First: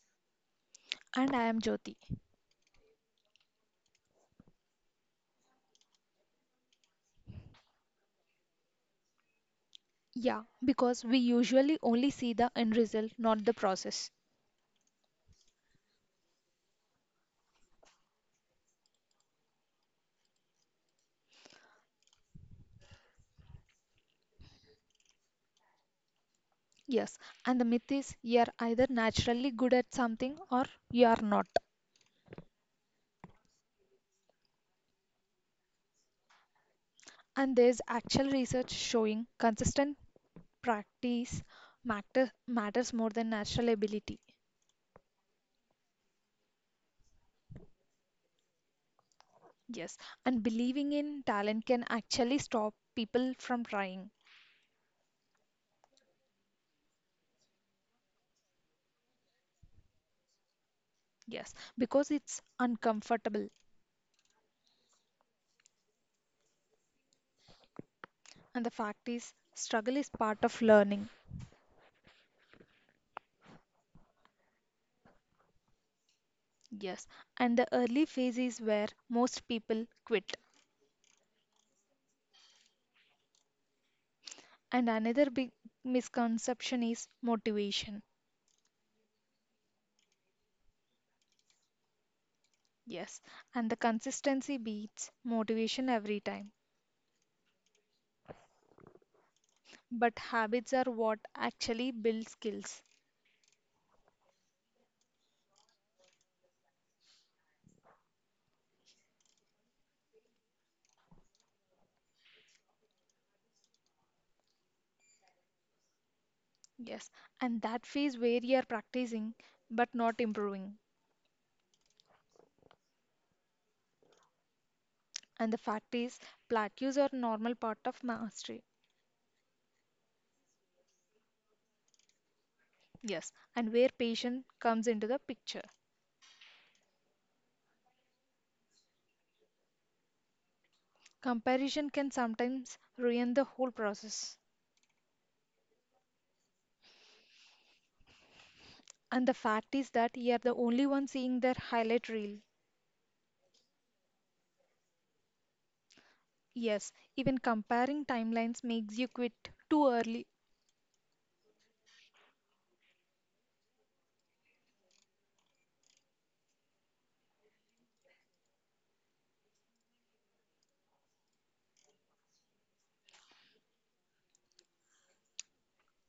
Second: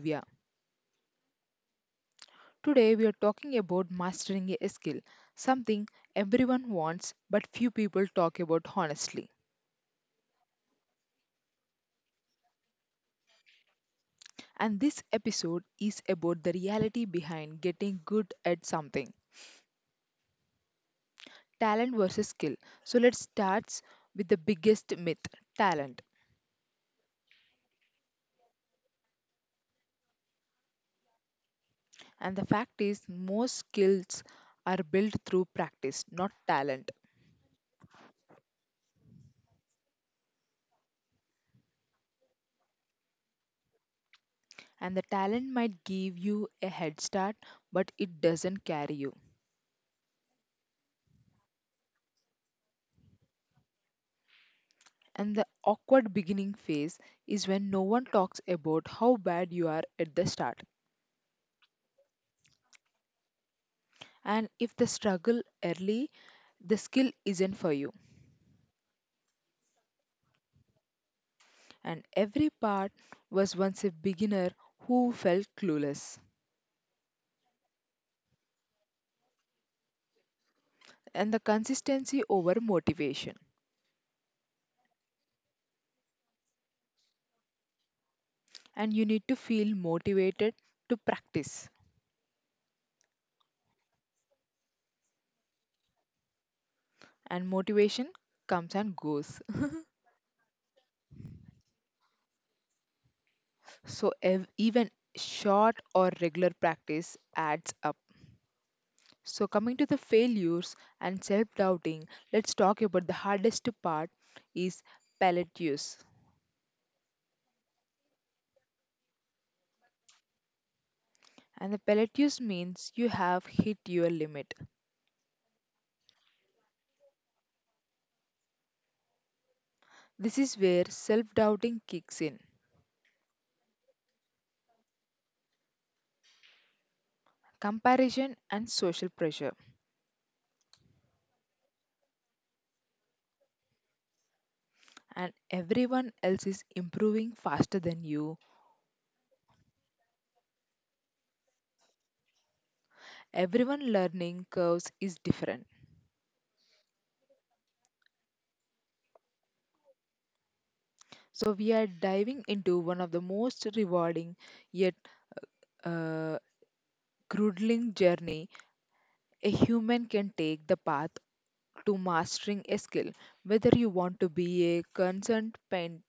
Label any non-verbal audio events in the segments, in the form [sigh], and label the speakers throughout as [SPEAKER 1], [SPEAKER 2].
[SPEAKER 1] Divya.
[SPEAKER 2] And I am Jyoti.
[SPEAKER 1] Today we are talking about mastering a skill, something everyone wants but few people talk about honestly.
[SPEAKER 2] Yeah, because we usually only see the end result, not the process.
[SPEAKER 1] And this episode is about the reality behind getting good at something, talent versus skill. So let's start with the biggest myth, talent.
[SPEAKER 2] Yes, and the myth is you're either naturally good at something or you are not.
[SPEAKER 1] And the fact is, most skills are built through practice, not talent.
[SPEAKER 2] And there's actual research showing consistent practice matters more than natural ability.
[SPEAKER 1] And the talent might give you a head start, but it doesn't carry you.
[SPEAKER 2] Yes, and believing in talent can actually stop people from trying.
[SPEAKER 1] And the awkward beginning phase is when no one talks about how bad you are at the start.
[SPEAKER 2] Yes, because it's uncomfortable.
[SPEAKER 1] And if the struggle early, the skill isn't for you.
[SPEAKER 2] And the fact is, struggle is part of learning.
[SPEAKER 1] And every part was once a beginner who felt clueless.
[SPEAKER 2] Yes, and the early phase is where most people quit.
[SPEAKER 1] And the consistency over motivation.
[SPEAKER 2] And another big misconception is motivation.
[SPEAKER 1] And you need to feel motivated to practice.
[SPEAKER 2] Yes, and the consistency beats motivation every time.
[SPEAKER 1] And motivation comes and goes. [laughs]
[SPEAKER 2] But habits are what actually build skills.
[SPEAKER 1] So even short or regular practice adds up. So, coming to the failures and self doubting, let's talk about the hardest part is palate.
[SPEAKER 2] Yes, and that phase where you are practicing but not improving.
[SPEAKER 1] And the palate means you have hit your limit.
[SPEAKER 2] And the fact is, plateaus are normal part of mastery.
[SPEAKER 1] This is where self doubting kicks in.
[SPEAKER 2] Yes, and where patience comes into the picture.
[SPEAKER 1] Comparison and social pressure,
[SPEAKER 2] Comparison can sometimes ruin the whole process.
[SPEAKER 1] and everyone else is improving faster than you.
[SPEAKER 2] And the fact is that you're the only one seeing their highlight reel.
[SPEAKER 1] Everyone learning curves is different.
[SPEAKER 2] Yes, even comparing timelines makes you quit too early.
[SPEAKER 1] So, we are diving into one of the most rewarding yet uh, grueling journey a human can take the path to mastering a skill. Whether you want to be a concerned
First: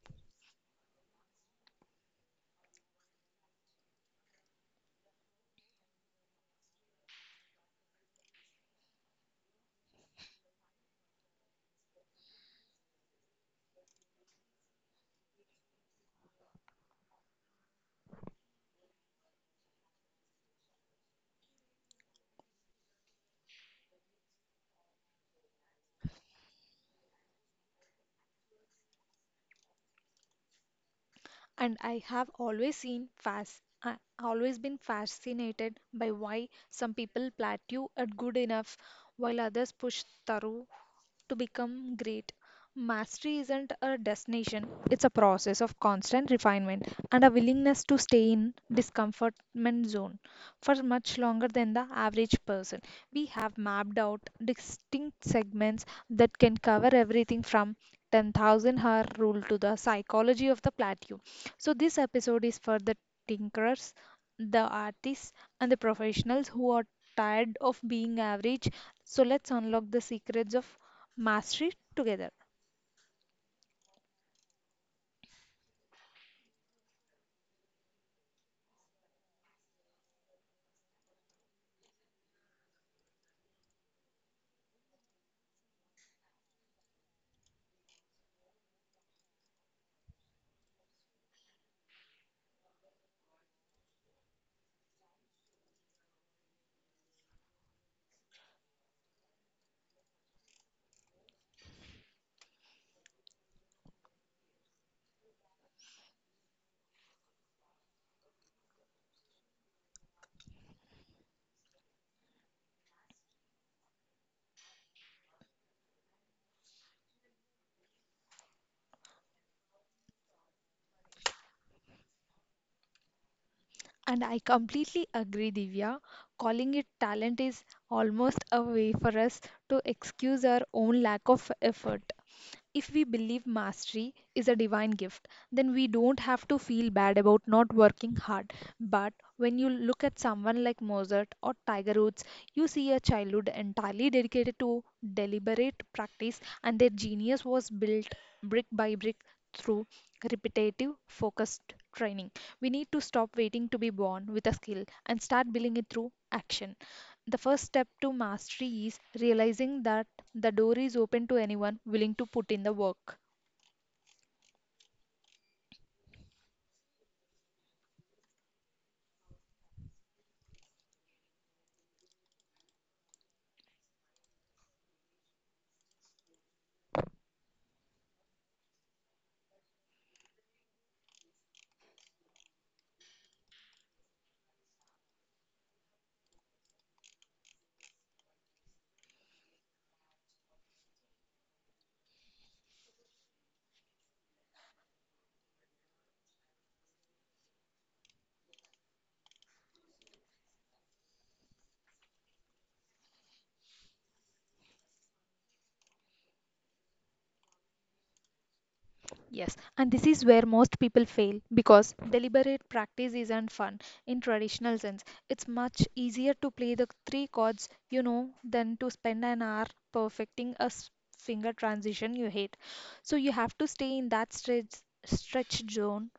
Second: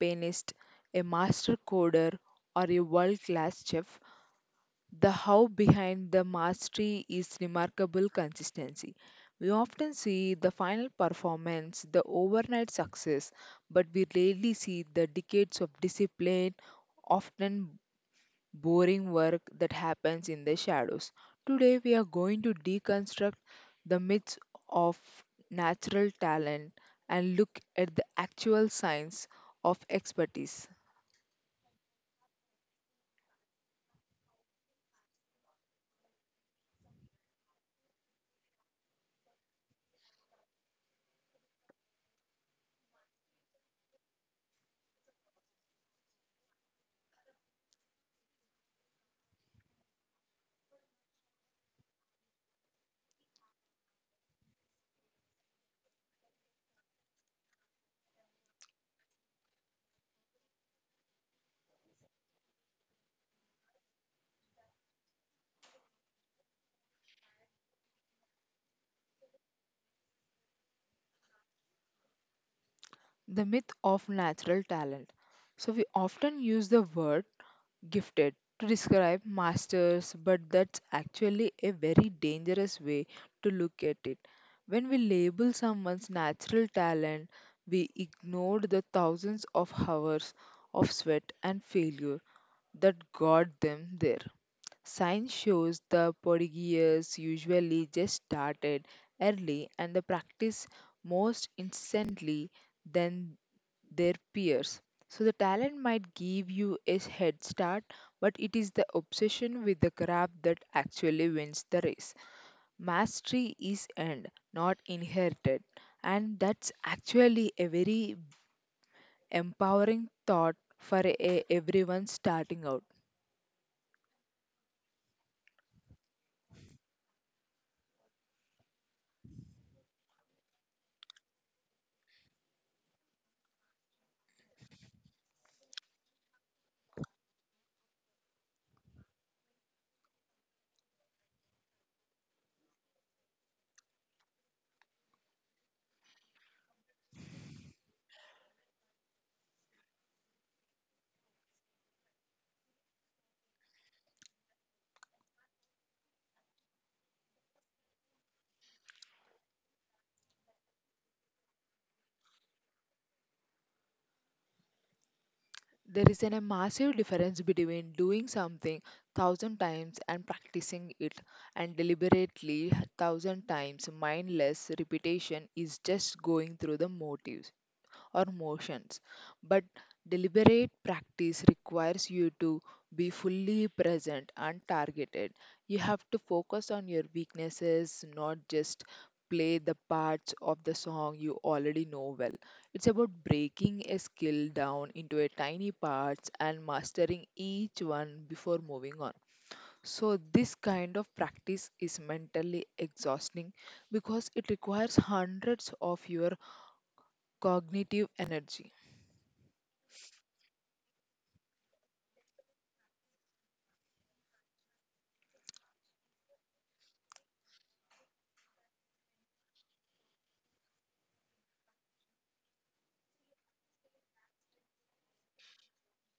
[SPEAKER 1] pianist, a master coder, or a world class chef, the how behind the mastery is remarkable consistency. We often see the final performance, the overnight success, but we rarely see the decades of discipline, often boring work that happens in the shadows. Today, we are going to deconstruct the myths of natural talent and look at the actual science of expertise.
[SPEAKER 2] And I have always seen fast, I always been fascinated by why some people plateau at good enough while others push through to become great. Mastery isn't a destination, it's a process of constant refinement and a willingness to stay in discomfortment zone for much longer than the average person. We have mapped out distinct segments that can cover everything from 10,000 hour rule to the psychology of the plateau. So this episode is for the tinkerers, the artists and the professionals who are tired of being average. So let's unlock the secrets of mastery together.
[SPEAKER 1] The myth of natural talent. So, we often use the word gifted to describe masters, but that's actually a very dangerous way to look at it. When we label someone's natural talent, we ignore the thousands of hours of sweat and failure that got them there. Science shows the prodigies usually just started early and the practice most instantly, then their peers. So the talent might give you a head start, but it is the obsession with the craft that actually wins the race. Mastery is earned, not inherited, and that's actually a very empowering thought for a, everyone starting out.
[SPEAKER 2] And I completely agree, Divya. Calling it talent is almost a way for us to excuse our own lack of effort. If we believe mastery is a divine gift, then we don't have to feel bad about not working hard. But when you look at someone like Mozart or Tiger Woods, you see a childhood entirely dedicated to deliberate practice, and their genius was built brick by brick through repetitive, focused training. We need to stop waiting to be born with a skill and start building it through action. The first step to mastery is realizing that the door is open to anyone willing to put in the work.
[SPEAKER 1] There is an, a massive difference between doing something thousand times and practicing it and deliberately thousand times, mindless repetition is just going through the motives or motions. But deliberate practice requires you to be fully present and targeted. You have to focus on your weaknesses, not just play the parts of the song you already know well. It's about breaking a skill down into a tiny parts and mastering each one before moving on. So, this kind of practice is mentally exhausting because it requires hundreds of your cognitive energy.
[SPEAKER 2] Yes, and this is where most people fail because deliberate practice isn't fun in traditional sense. It's much easier to play the three chords you know than to spend an hour perfecting a finger transition you hate. So you have to stay in that stretch zone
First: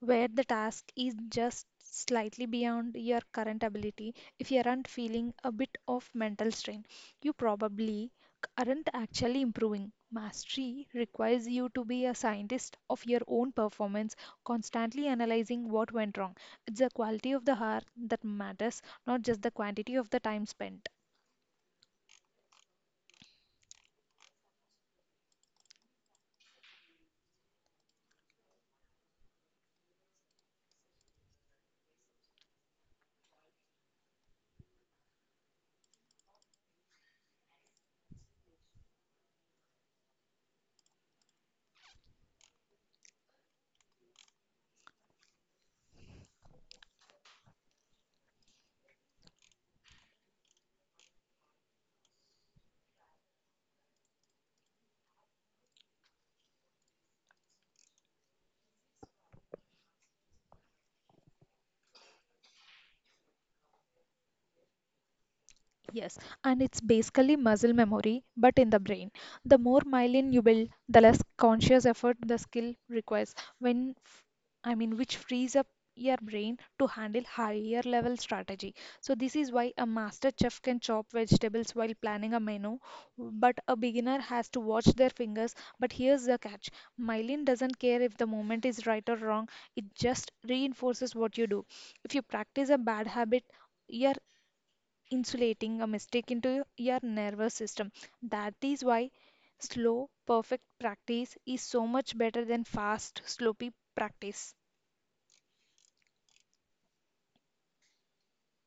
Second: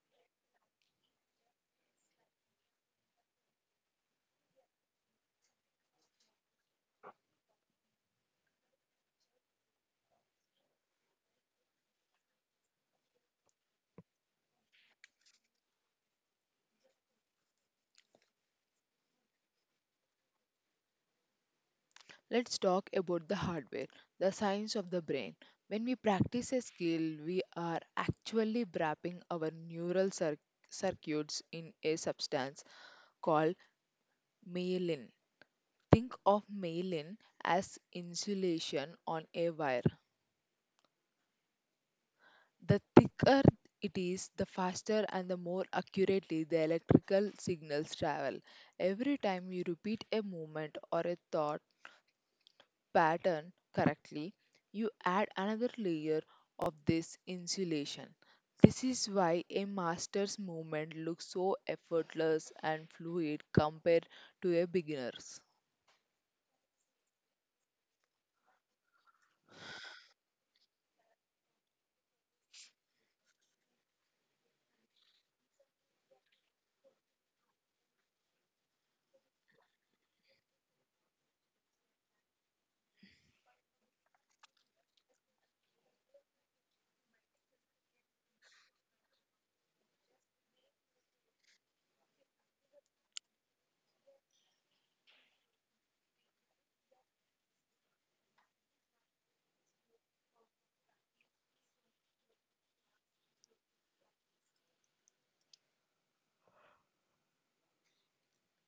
[SPEAKER 2] where the task is just slightly beyond your current ability. If you aren't feeling a bit of mental strain, you probably aren't actually improving. Mastery requires you to be a scientist of your own performance, constantly analyzing what went wrong. It's the quality of the hour that matters, not just the quantity of the time spent.
[SPEAKER 1] Let's talk about the hardware, the science of the brain. When we practice a skill, we are actually wrapping our circuits in a substance called myelin. Think of myelin as insulation on a wire. The thicker it is, the faster and the more accurately the electrical signals travel. Every time you repeat a movement or a thought, pattern correctly, you add another layer of this insulation. This is why a master's movement looks so effortless and fluid compared to a beginner's.
[SPEAKER 2] Yes, and it's basically muscle memory, but in the brain. The more myelin you build, the less conscious effort the skill requires. When, f- I mean, Which frees up your brain to handle higher level strategy. So this is why a master chef can chop vegetables while planning a menu, but a beginner has to watch their fingers. But here's the catch: myelin doesn't care if the moment is right or wrong. It just reinforces what you do. If you practice a bad habit, your insulating a mistake into your nervous system. That is why slow, perfect practice is so much better than fast, sloppy practice.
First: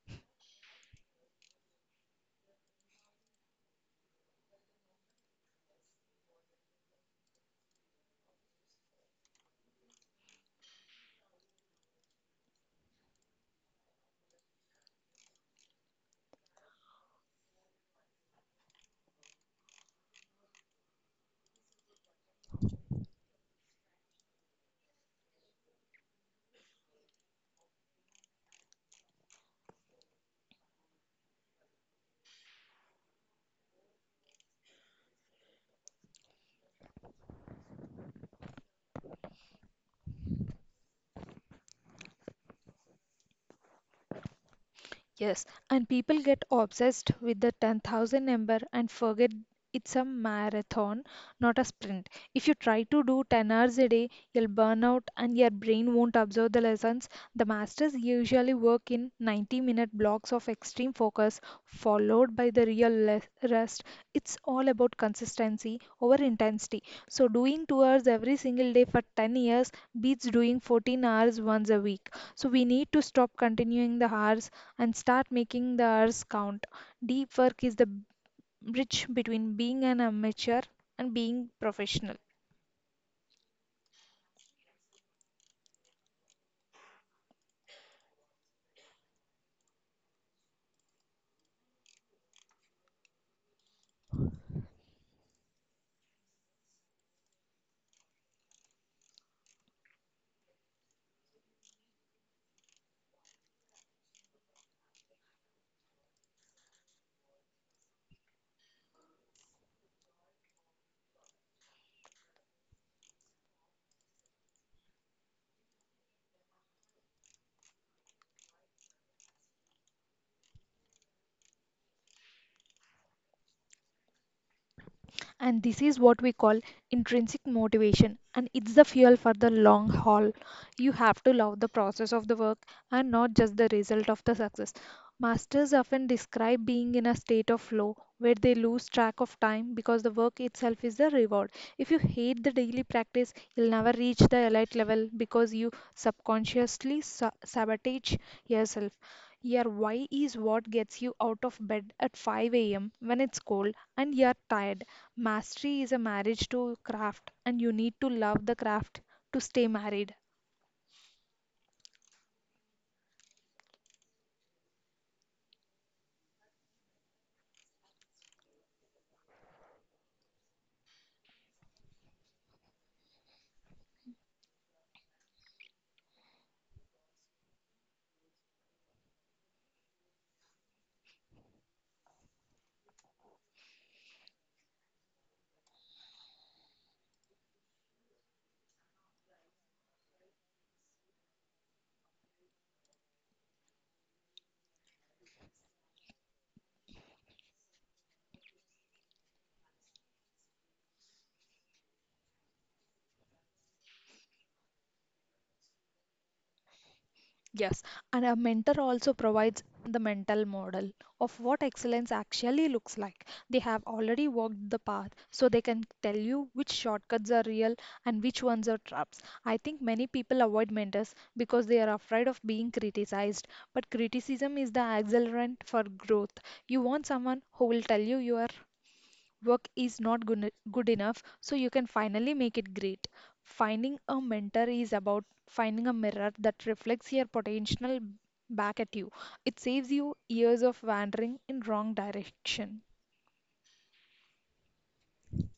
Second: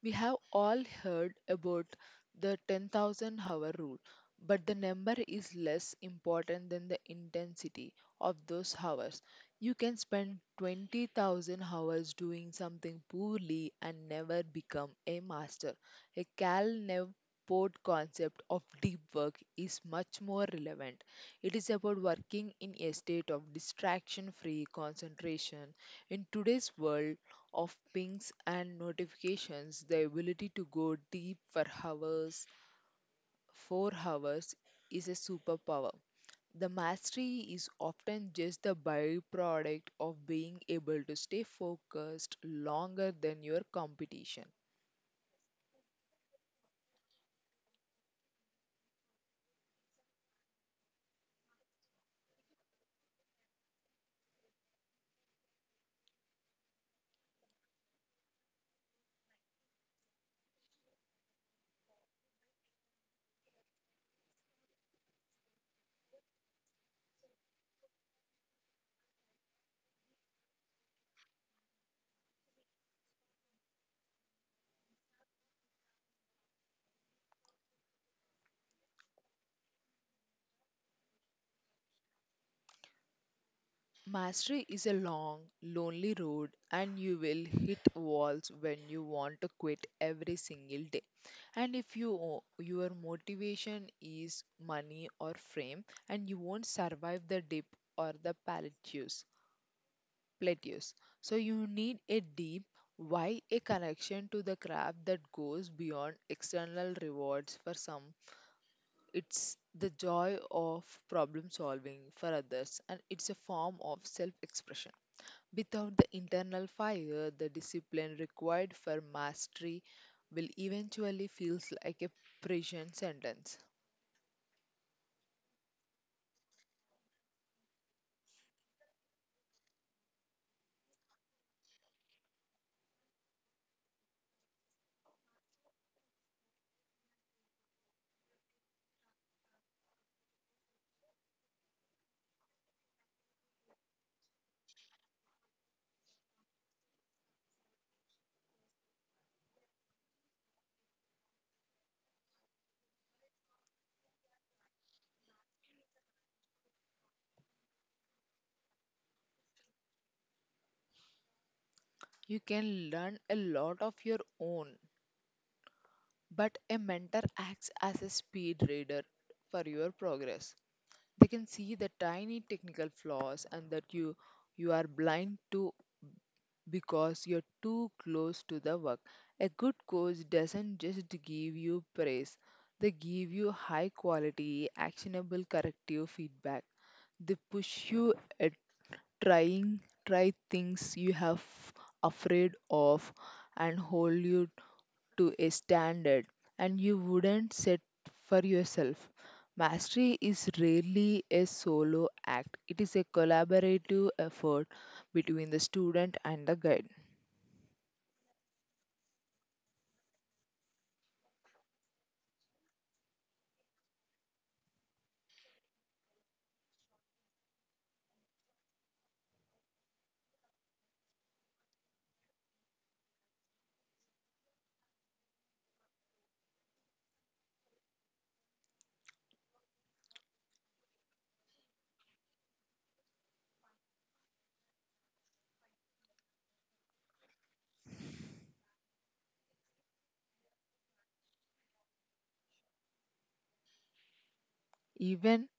[SPEAKER 1] We have all heard about the 10,000 hour rule, but the number is less important than the intensity of those hours. You can spend 20,000 hours doing something poorly and never become a master. A Cal Nev Port concept of deep work is much more relevant. It is about working in a state of distraction free concentration. In today's world, of pings and notifications, the ability to go deep for hours, 4 hours, is a superpower. The mastery is often just the byproduct of being able to stay focused longer than your competition.
[SPEAKER 2] Yes, and people get obsessed with the 10,000 number and forget it's a marathon, not a sprint. If you try to do 10 hours a day, you'll burn out and your brain won't absorb the lessons. The masters usually work in 90-minute blocks of extreme focus, followed by the rest. It's all about consistency over intensity. So, doing 2 hours every single day for 10 years beats doing 14 hours once a week. So, we need to stop continuing the hours and start making the hours count. Deep work is the bridge between being an amateur and being professional.
[SPEAKER 1] Mastery is a long, lonely road, and you will hit walls when you want to quit every single day. And if you your motivation is money or fame, and you won't survive the dip or the plateaus, plateaus. So you need a deep why, a connection to the craft that goes beyond external rewards for some. It's the joy of problem solving for others, and it's a form of self expression. Without the internal fire, the discipline required for mastery will eventually feel like a prison sentence.
[SPEAKER 2] And this is what we call intrinsic motivation, and it's the fuel for the long haul. You have to love the process of the work and not just the result of the success. Masters often describe being in a state of flow where they lose track of time because the work itself is the reward. If you hate the daily practice, you'll never reach the elite level because you subconsciously sabotage yourself. Your why is what gets you out of bed at 5 a.m. when it's cold and you're tired. Mastery is a marriage to craft, and you need to love the craft to stay married.
[SPEAKER 1] You can learn a lot of your own, but a mentor acts as a speed reader for your progress. They can see the tiny technical flaws and that you are blind to because you're too close to the work. A good coach doesn't just give you praise, they give you high quality, actionable corrective feedback. They push you at trying, try things you have afraid of and hold you to a standard and you wouldn't set for yourself. Mastery is rarely a solo act, it is a collaborative effort between the student and the guide.
[SPEAKER 2] Yes, and a mentor also provides the mental model of what excellence actually looks like. They have already walked the path, so they can tell you which shortcuts are real and which ones are traps. I think many people avoid mentors because they are afraid of being criticized, but criticism is the accelerant for growth. You want someone who will tell you you are work is not good enough, so you can finally make it great. Finding a mentor is about finding a mirror that reflects your potential back at you. It saves you years of wandering in wrong direction.
[SPEAKER 1] Even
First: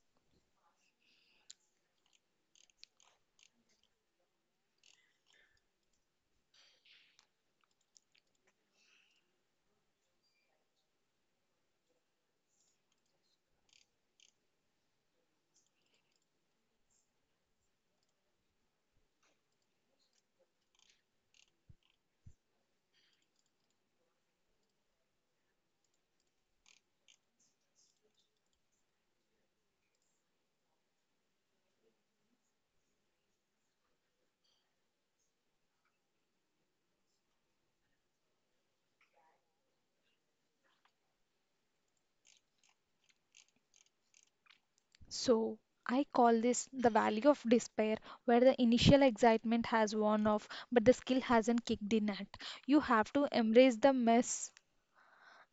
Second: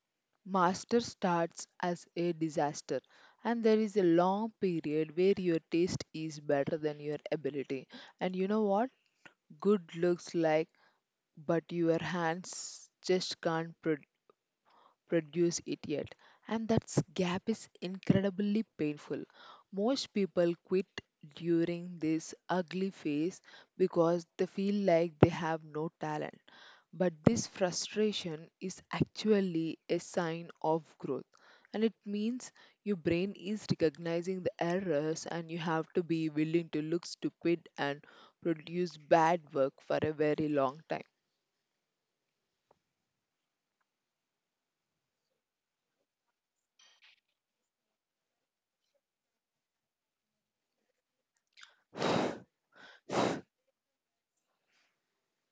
[SPEAKER 1] master starts as a disaster, and there is a long period where your taste is better than your ability. And you know what? Good looks like, but your hands just can't produce it yet. And that gap is incredibly painful. Most people quit during this ugly phase because they feel like they have no talent. But this frustration is actually a sign of growth. And it means your brain is recognizing the errors, and you have to be willing to look stupid and produce bad work for a very long
[SPEAKER 2] So, I call this the valley of despair, where the initial excitement has worn off, but the skill hasn't kicked in yet.
[SPEAKER 1] time.
[SPEAKER 2] You have to
[SPEAKER 1] [sighs]
[SPEAKER 2] embrace the mess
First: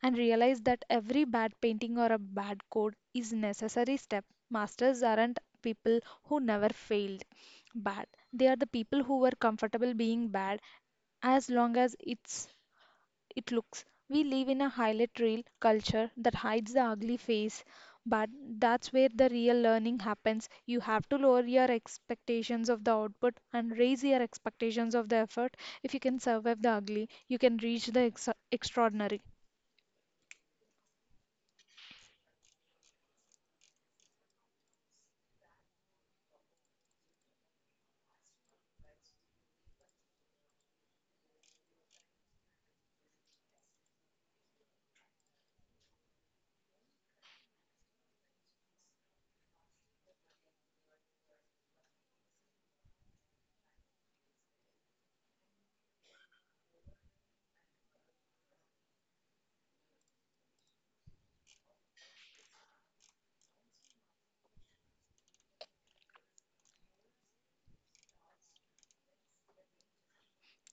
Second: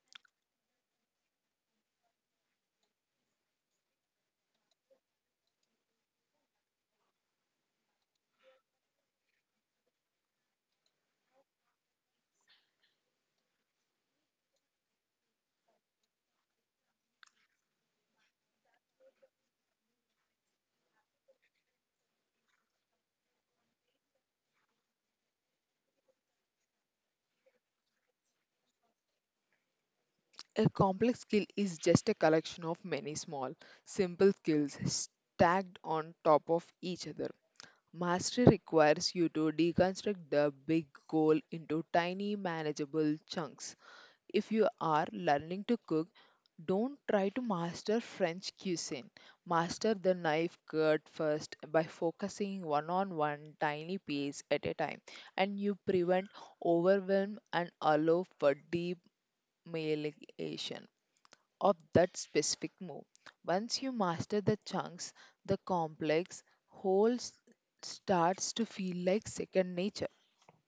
[SPEAKER 2] and realize that every bad painting or a bad code is necessary step. Masters aren't people who never failed bad. They are the people who were comfortable being bad as long as it's it looks. We live in a highlight reel culture that hides the ugly face, but that's where the real learning happens. You have to lower your expectations of the output and raise your expectations of the effort. If you can survive the ugly, you can reach the extraordinary.
[SPEAKER 1] A complex skill is just a collection of many small, simple skills stacked on top of each other. Mastery requires you to deconstruct the big goal into tiny, manageable chunks. If you are learning to cook, don't try to master French cuisine. Master the knife cut first by focusing one on one tiny piece at a time, and you prevent overwhelm and allow for deep marination of that specific move. Once you master the chunks, the starts to feel like second nature.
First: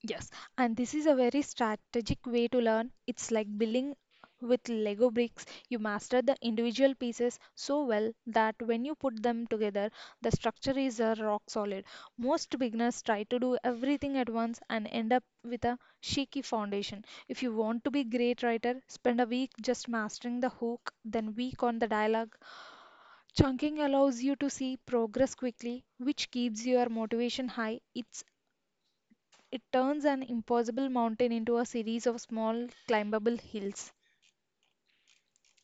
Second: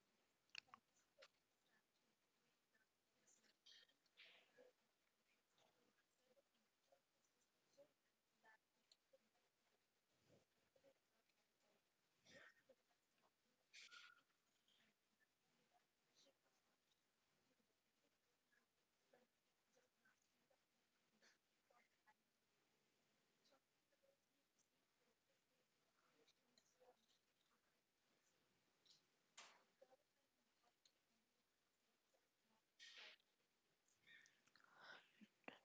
[SPEAKER 2] Yes, and this is a very strategic way to learn. It's like building with Lego bricks. You master the individual pieces so well that when you put them together, the structure is rock solid. Most beginners try to do everything at once and end up with a shaky foundation. If you want to be great writer, spend a week just mastering the hook, then week on the dialogue. Chunking allows you to see progress quickly, which keeps your motivation high. It turns an impossible mountain into a series of small climbable hills.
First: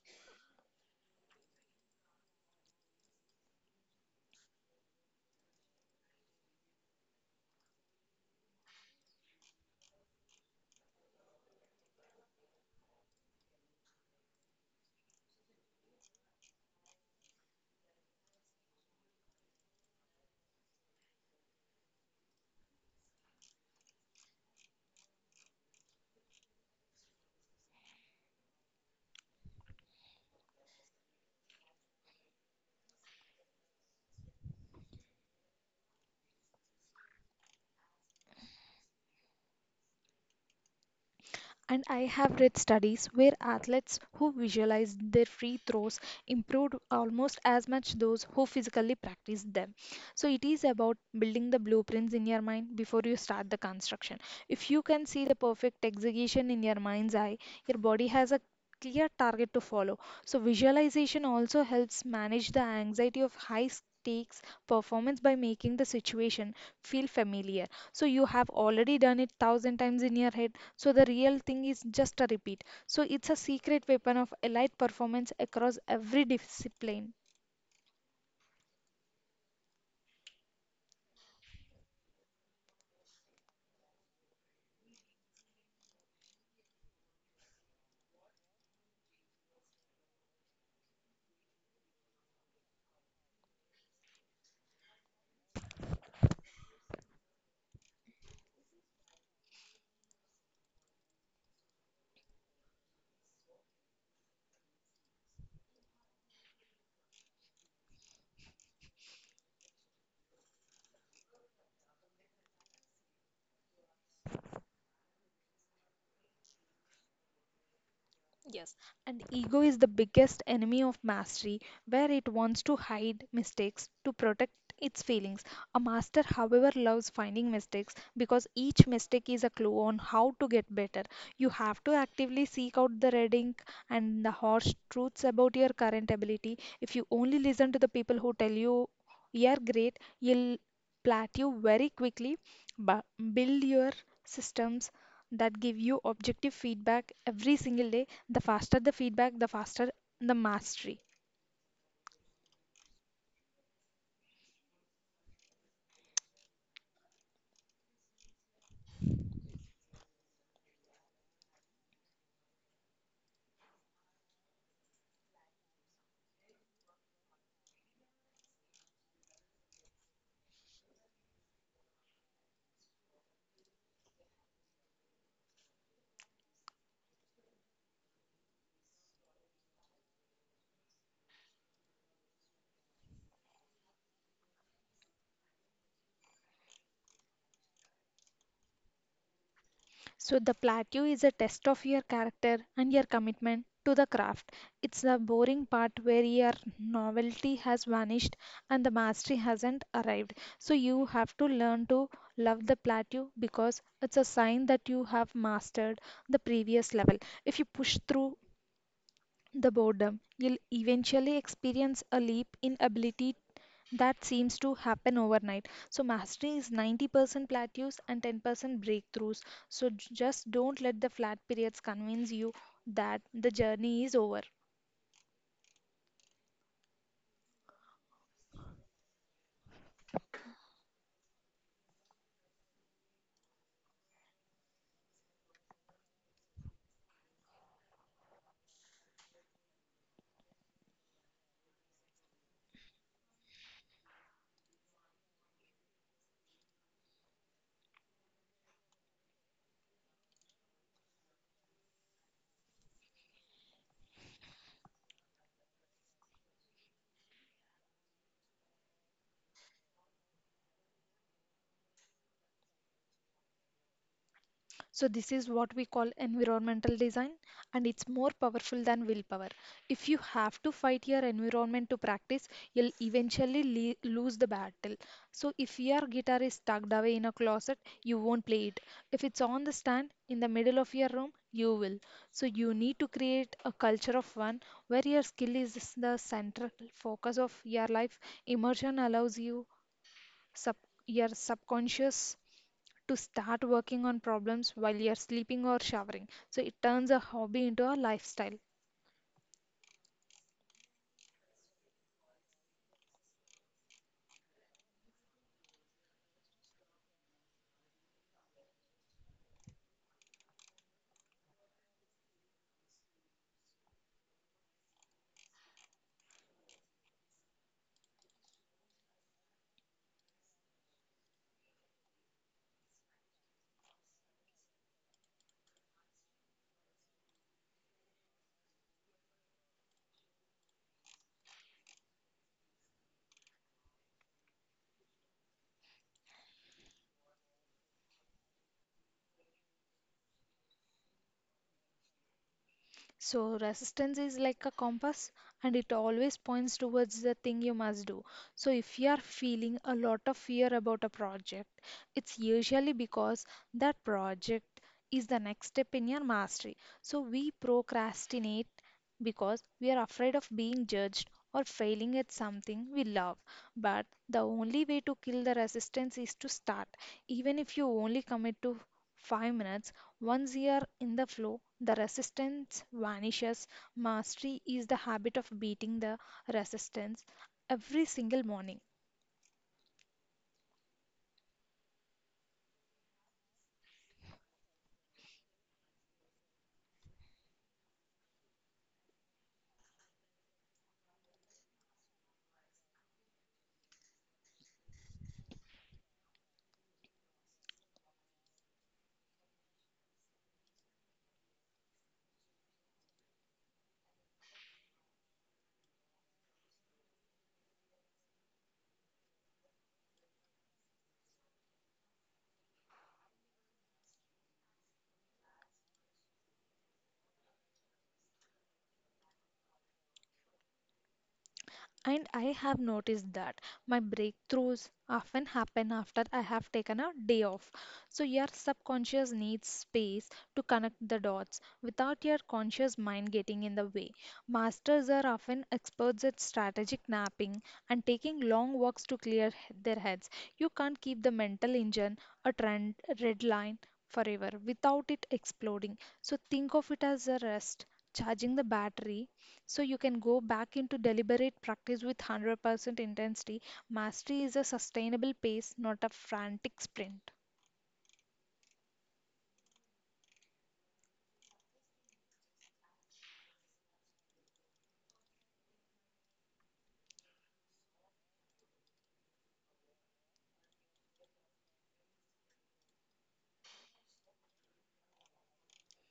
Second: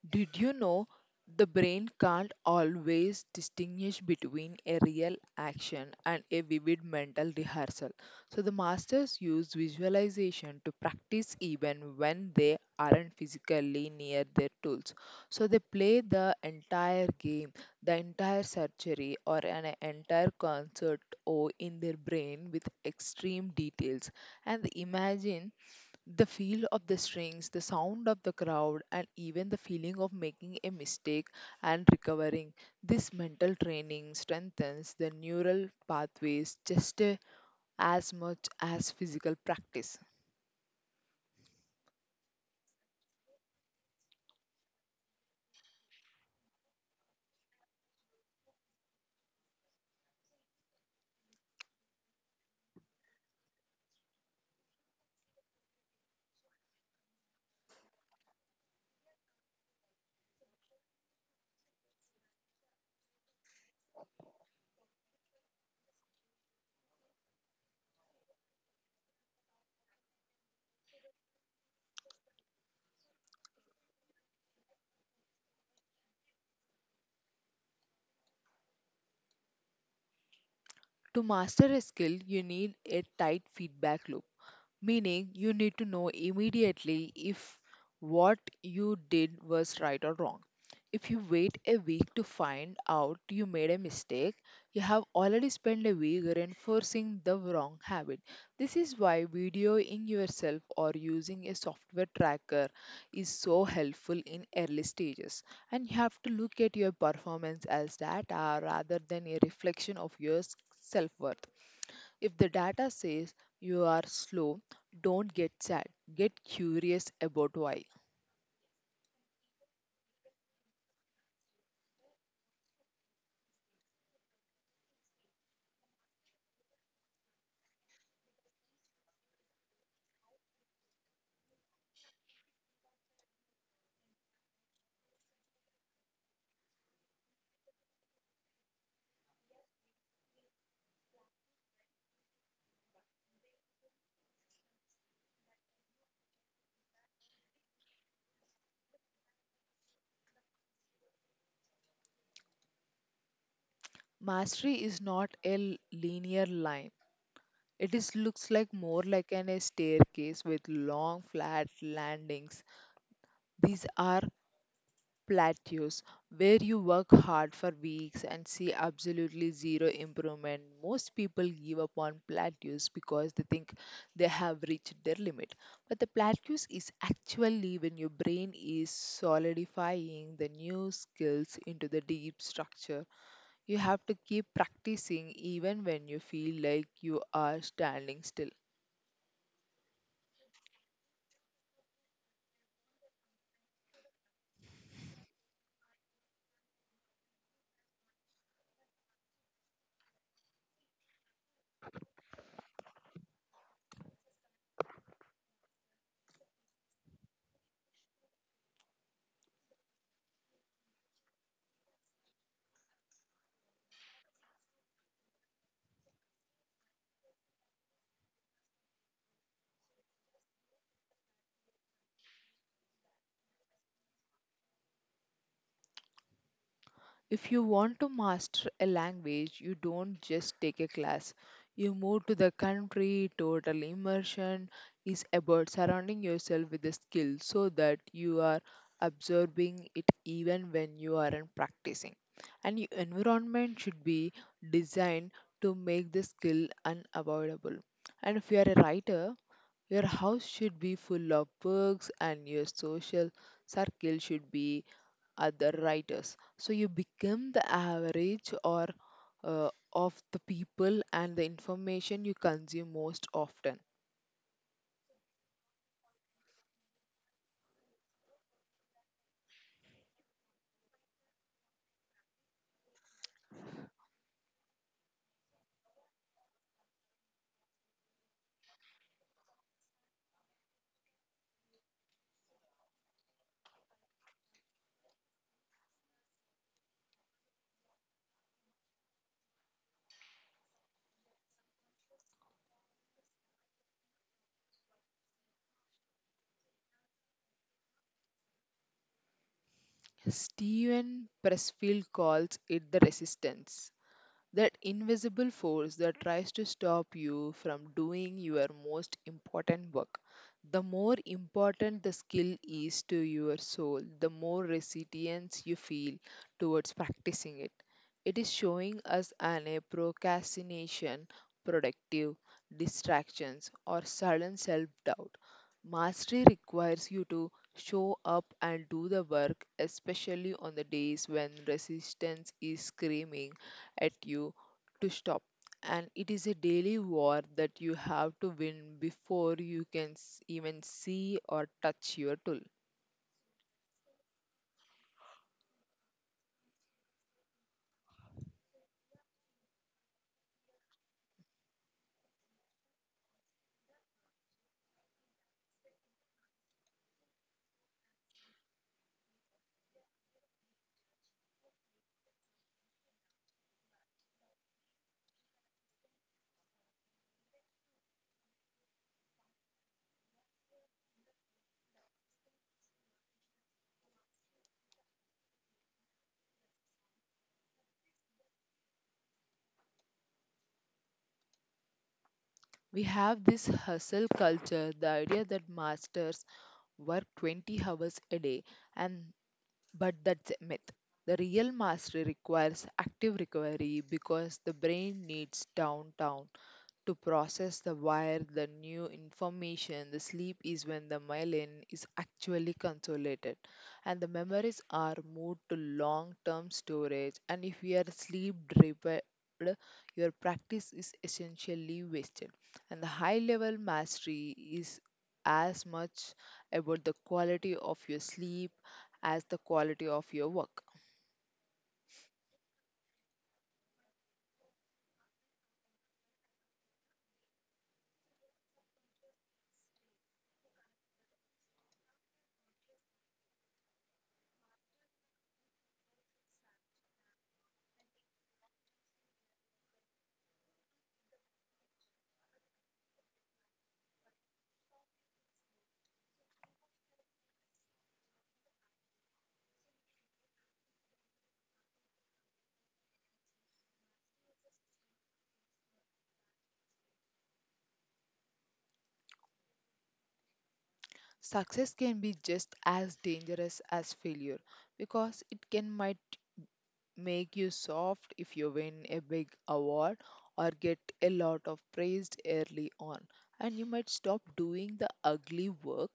[SPEAKER 1] Did you know the brain can't always distinguish between a real action and a vivid mental rehearsal? So, the masters use visualization to practice even when they aren't physically near their tools. So, they play the entire game, the entire surgery, or an entire concert or in their brain with extreme details and they imagine the feel of the strings, the sound of the crowd, and even the feeling of making a mistake and recovering. This mental training strengthens the neural pathways just as much as physical practice.
[SPEAKER 2] And I have read studies where athletes who visualized their free throws improved almost as much those who physically practiced them. So it is about building the blueprints in your mind before you start the construction. If you can see the perfect execution in your mind's eye, your body has a clear target to follow. So visualization also helps manage the anxiety of high stakes performance by making the situation feel familiar. So you have already done it thousand times in your head so the real thing is just a repeat. So it's a secret weapon of elite performance across every discipline.
[SPEAKER 1] To master a skill, you need a tight feedback loop, meaning you need to know immediately if what you did was right or wrong. If you wait a week to find out you made a mistake, you have already spent a week reinforcing the wrong habit. This is why videoing yourself or using a software tracker is so helpful in early stages. And you have to look at your performance as data rather than a reflection of your self worth. If the data says you are slow, don't get sad. Get curious about why.
[SPEAKER 2] Yes, and ego is the biggest enemy of mastery, where it wants to hide mistakes to protect its feelings. A master, however, loves finding mistakes because each mistake is a clue on how to get better. You have to actively seek out the red ink and the harsh truths about your current ability. If you only listen to the people who tell you you're great, you'll plateau very quickly. But build your systems that give you objective feedback every single day. The faster the feedback, the faster the mastery.
[SPEAKER 1] Mastery is not a linear line. It is looks like more like an a staircase with long flat landings. These are plateaus where you work hard for weeks and see absolutely zero improvement. Most people give up on plateaus because they think they have reached their limit. But the plateaus is actually when your brain is solidifying the new skills into the deep structure. You have to keep practicing even when you feel like you are standing still.
[SPEAKER 2] So the plateau is a test of your character and your commitment to the craft. It's the boring part where your novelty has vanished and the mastery hasn't arrived. So you have to learn to love the plateau because it's a sign that you have mastered the previous level. If you push through the boredom, you'll eventually experience a leap in ability that seems to happen overnight. So, mastery is 90% plateaus and 10% breakthroughs. So, just don't let the flat periods convince you that the journey is over.
[SPEAKER 1] If you want to master a language, you don't just take a class. You move to the country, total immersion is about surrounding yourself with the skill so that you are absorbing it even when you aren't practicing. And your environment should be designed to make the skill unavoidable. And if you are a writer, your house should be full of books and your social circle should be other writers. So you become the average or of the people and the information you consume most often.
[SPEAKER 2] So, this is what we call environmental design, and it's more powerful than willpower. If you have to fight your environment to practice, you'll eventually lose the battle. So, if your guitar is tucked away in a closet, you won't play it. If it's on the stand in the middle of your room, you will. So, you need to create a culture of one where your skill is the central focus of your life. Immersion allows you sub- your subconscious to start working on problems while you're sleeping or showering. So it turns a hobby into a lifestyle.
[SPEAKER 1] Steven Pressfield calls it the resistance, that invisible force that tries to stop you from doing your most important work. The more important the skill is to your soul, the more resilience you feel towards practicing it. It is showing us an a procrastination, productive distractions, or sudden self doubt. Mastery requires you to show up and do the work, especially on the days when resistance is screaming at you to stop. And it is a daily war that you have to win before you can even see or touch your tool.
[SPEAKER 2] So resistance is like a compass and it always points towards the thing you must do. So if you are feeling a lot of fear about a project, it's usually because that project is the next step in your mastery. So we procrastinate because we are afraid of being judged or failing at something we love. But the only way to kill the resistance is to start. Even if you only commit to 5 minutes, once you are in the flow, the resistance vanishes. Mastery is the habit of beating the resistance every single morning.
[SPEAKER 1] We have this hustle culture, the idea that masters work 20 hours a day, and but that's a myth. The real mastery requires active recovery because the brain needs downtime to process the wire, the new information. The sleep is when the myelin is actually consolidated and the memories are moved to long term storage. And if you are sleep deprived, your practice is essentially wasted. And the high level mastery is as much about the quality of your sleep as the quality of your work.
[SPEAKER 2] And I have noticed that my breakthroughs often happen after I have taken a day off. So your subconscious needs space to connect the dots without your conscious mind getting in the way. Masters are often experts at strategic napping and taking long walks to clear their heads. You can't keep the mental engine a trend red line forever without it exploding. So think of it as a rest, charging the battery so you can go back into deliberate practice with 100% intensity. Mastery is a sustainable pace, not a frantic sprint.
[SPEAKER 1] Success can be just as dangerous as failure because it can might make you soft if you win a big award or get a lot of praise early on. And you might stop doing the ugly work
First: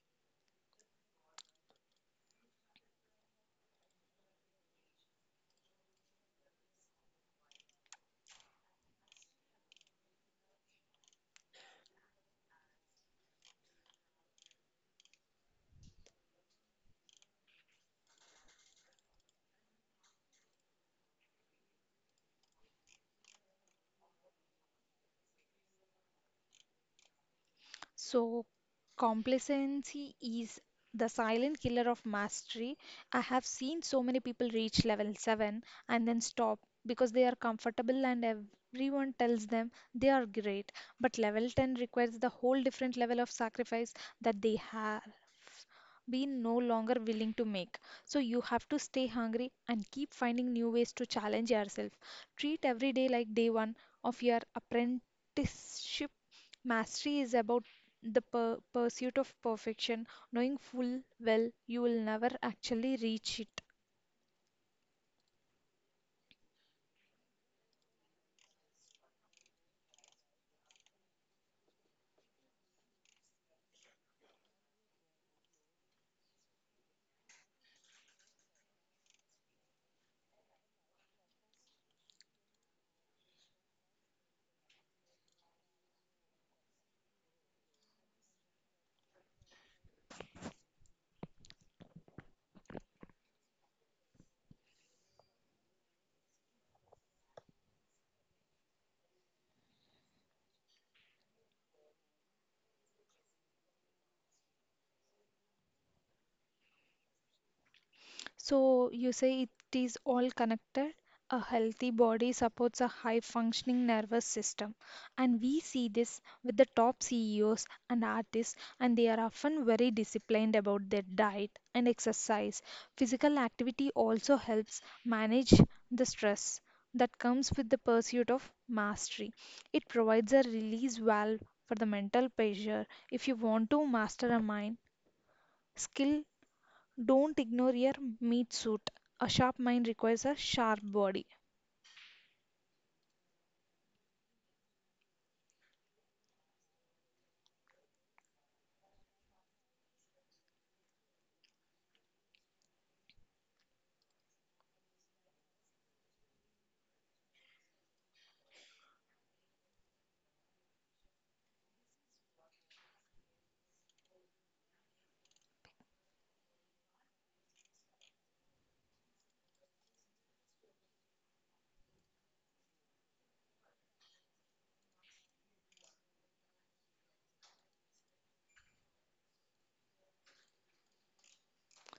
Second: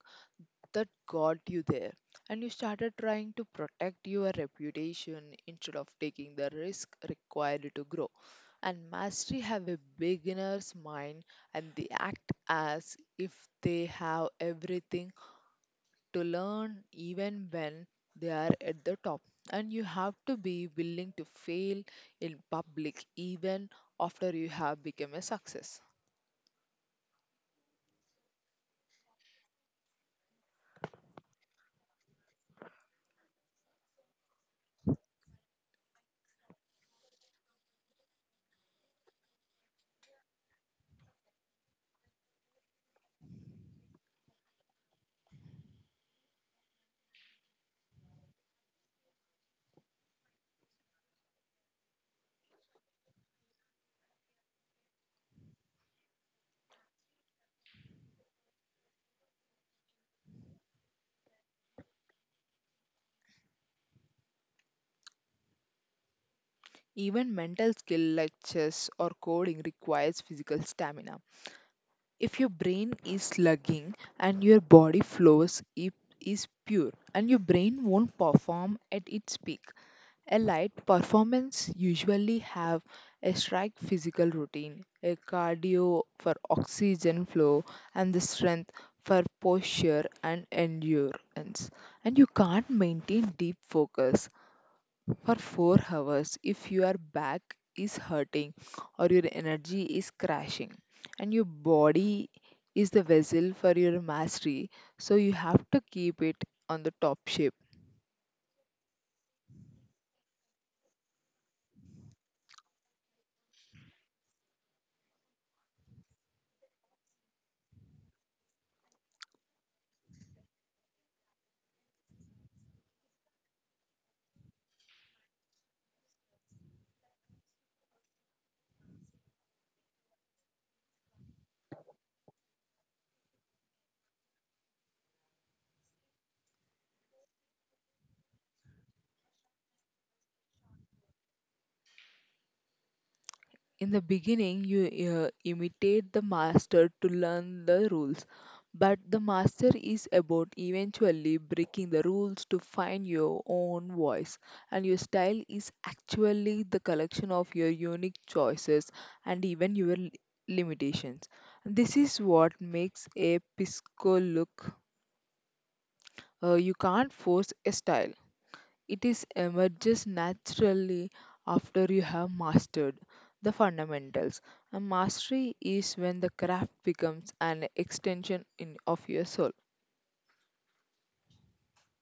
[SPEAKER 1] that got you there. And you started trying to protect your reputation instead of taking the risk required to grow. And mastery have a beginner's mind and they act as if they have everything to learn even when they are at the top. And you have to be willing to fail in public even after you have become a success.
[SPEAKER 2] So, complacency is the silent killer of mastery. I have seen so many people reach level 7 and then stop because they are comfortable and everyone tells them they are great. But level 10 requires the whole different level of sacrifice that they have been no longer willing to make. So you have to stay hungry and keep finding new ways to challenge yourself. Treat every day like day one of your apprenticeship. Mastery is about the per pursuit of perfection, knowing full well you will never actually reach it.
[SPEAKER 1] Even mental skill like chess or coding requires physical stamina. If your brain is slugging and your body flows, it is pure, and your brain won't perform at its peak. A light performance usually have a strict physical routine, a cardio for oxygen flow and the strength for posture and endurance. And you can't maintain deep focus for 4 hours if your back is hurting or your energy is crashing and your body is the vessel for your mastery, so you have to keep it on the top shape.
[SPEAKER 2] So you say it is all connected. A healthy body supports a high functioning nervous system. And we see this with the top CEOs and artists, and they are often very disciplined about their diet and exercise. Physical activity also helps manage the stress that comes with the pursuit of mastery. It provides a release valve for the mental pressure. If you want to master a mind, skill, don't ignore your meat suit. A sharp mind requires a sharp body.
[SPEAKER 1] In the beginning, you imitate the master to learn the rules, but the master is about eventually breaking the rules to find your own voice. And your style is actually the collection of your unique choices and even your limitations. This is what makes a pisco look. You can't force a style, it is emerges naturally after you have mastered the fundamentals. And mastery is when the craft becomes an extension in, of your soul.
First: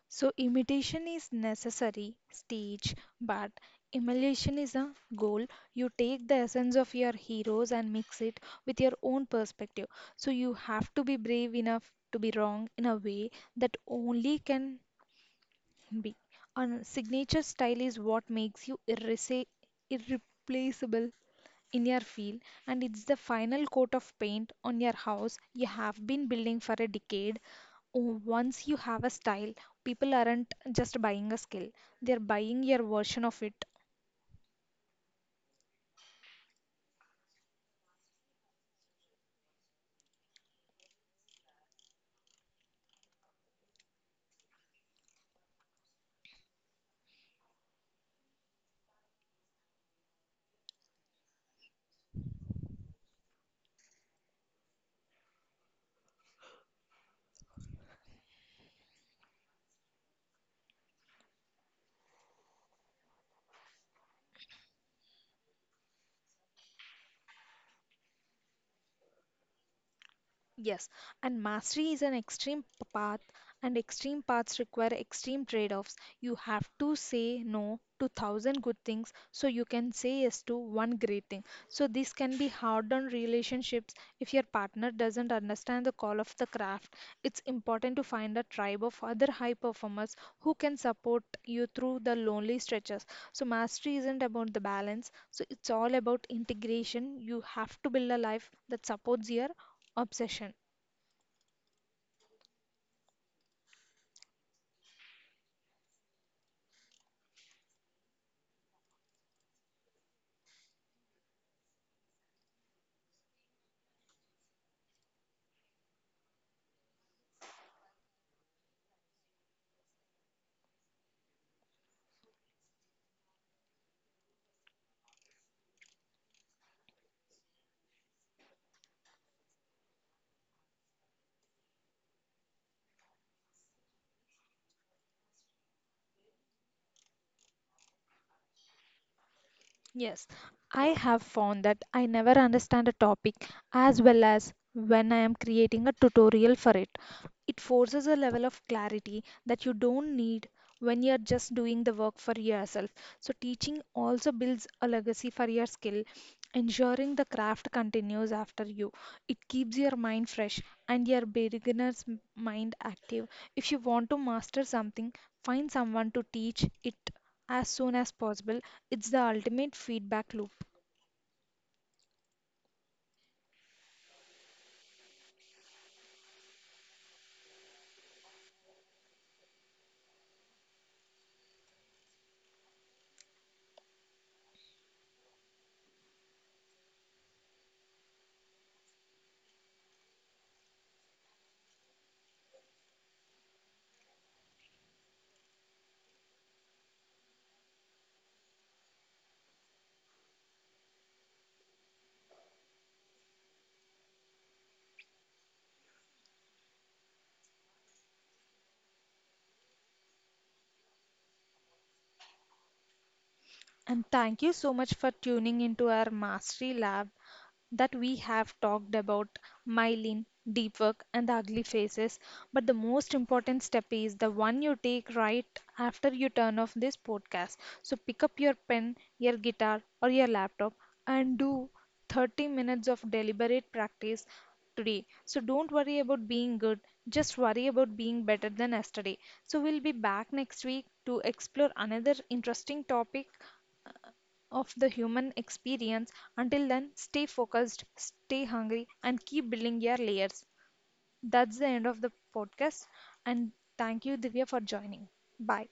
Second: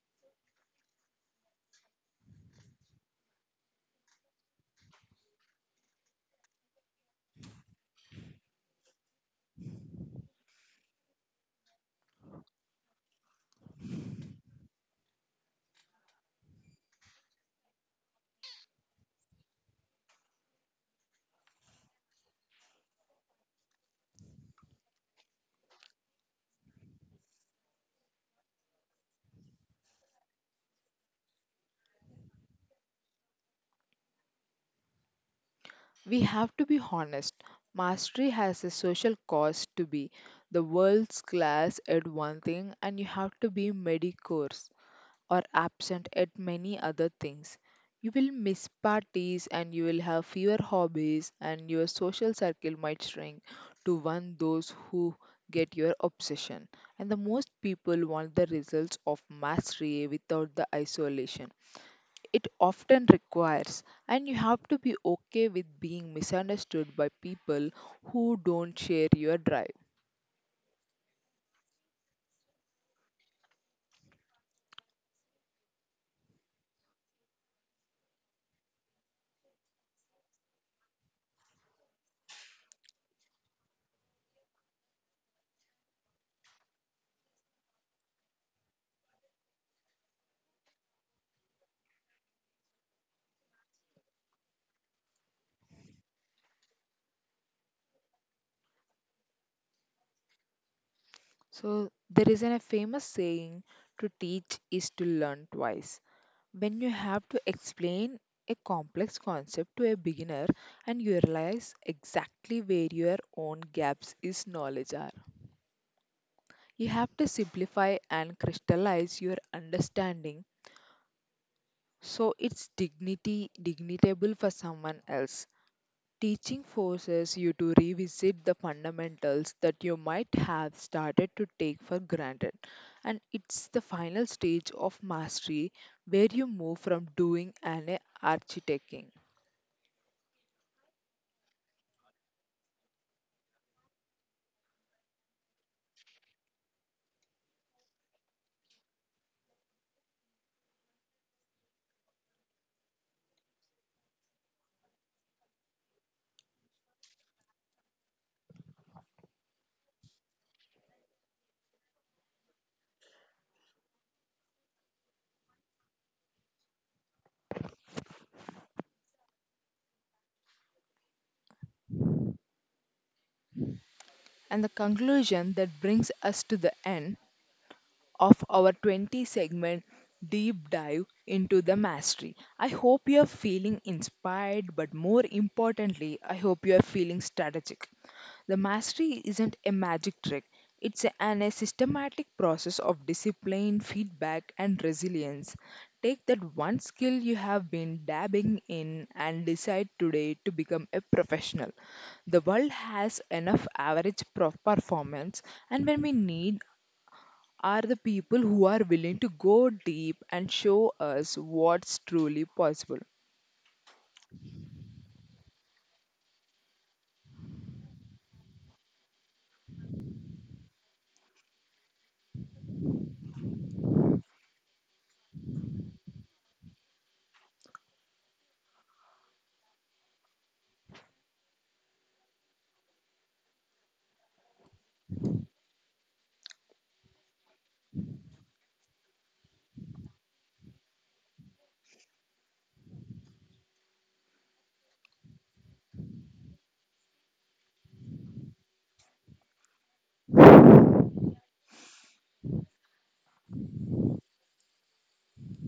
[SPEAKER 2] So, imitation is necessary stage, but emulation is a goal. You take the essence of your heroes and mix it with your own perspective. So, you have to be brave enough to be wrong in a way that only can be. A signature style is what makes you irreplaceable in your field, and it's the final coat of paint on your house you have been building for a decade. Oh, once you have a style, people aren't just buying a skill, they're buying your version of it.
[SPEAKER 1] We have to be honest. Mastery has a social cost to be the world's class at one thing, and you have to be mediocre or absent at many other things. You will miss parties and you will have fewer hobbies, and your social circle might shrink to one those who get your obsession. And the most people want the results of mastery without the isolation. It often requires, and you have to be okay with being misunderstood by people who don't share your drive.
[SPEAKER 2] Yes, and mastery is an extreme path, and extreme paths require extreme trade-offs. You have to say no to thousand good things so you can say yes to one great thing. So this can be hard on relationships if your partner doesn't understand the call of the craft. It's important to find a tribe of other high performers who can support you through the lonely stretches. So mastery isn't about the balance, so it's all about integration. You have to build a life that supports your obsession.
[SPEAKER 1] So, there is a famous saying, to teach is to learn twice. When you have to explain a complex concept to a beginner and you realize exactly where your own gaps is knowledge are, you have to simplify and crystallize your understanding so it's dignity dignitable for someone else. Teaching forces you to revisit the fundamentals that you might have started to take for granted, and it's the final stage of mastery where you move from doing and architecting.
[SPEAKER 2] Yes, I have found that I never understand a topic as well as when I am creating a tutorial for it. It forces a level of clarity that you don't need when you're just doing the work for yourself. So, teaching also builds a legacy for your skill, ensuring the craft continues after you. It keeps your mind fresh and your mind active. If you want to master something, find someone to teach it as soon as possible. It's the ultimate feedback loop.
[SPEAKER 1] And the conclusion that brings us to the end of our 20 segment deep dive into the mastery. I hope you are feeling inspired, but more importantly, I hope you are feeling strategic. The mastery isn't a magic trick. It's a- an a systematic process of discipline, feedback, and resilience. Take that one skill you have been dabbing in and decide today to become a professional. The world has enough average performance, and when we need are the people who are willing to go deep and show us what's truly possible.
[SPEAKER 2] And thank you so much for tuning into our Mastery Lab, that we have talked about myelin, deep work, and the ugly faces. But the most important step is the one you take right after you turn off this podcast. So pick up your pen, your guitar, or your laptop and do 30 minutes of deliberate practice today. So don't worry about being good, just worry about being better than yesterday. So we'll be back next week to explore another interesting topic of the human experience. Until then, stay focused, stay hungry, and keep building your layers. That's the end of the podcast. And thank you, Divya, for joining. Bye.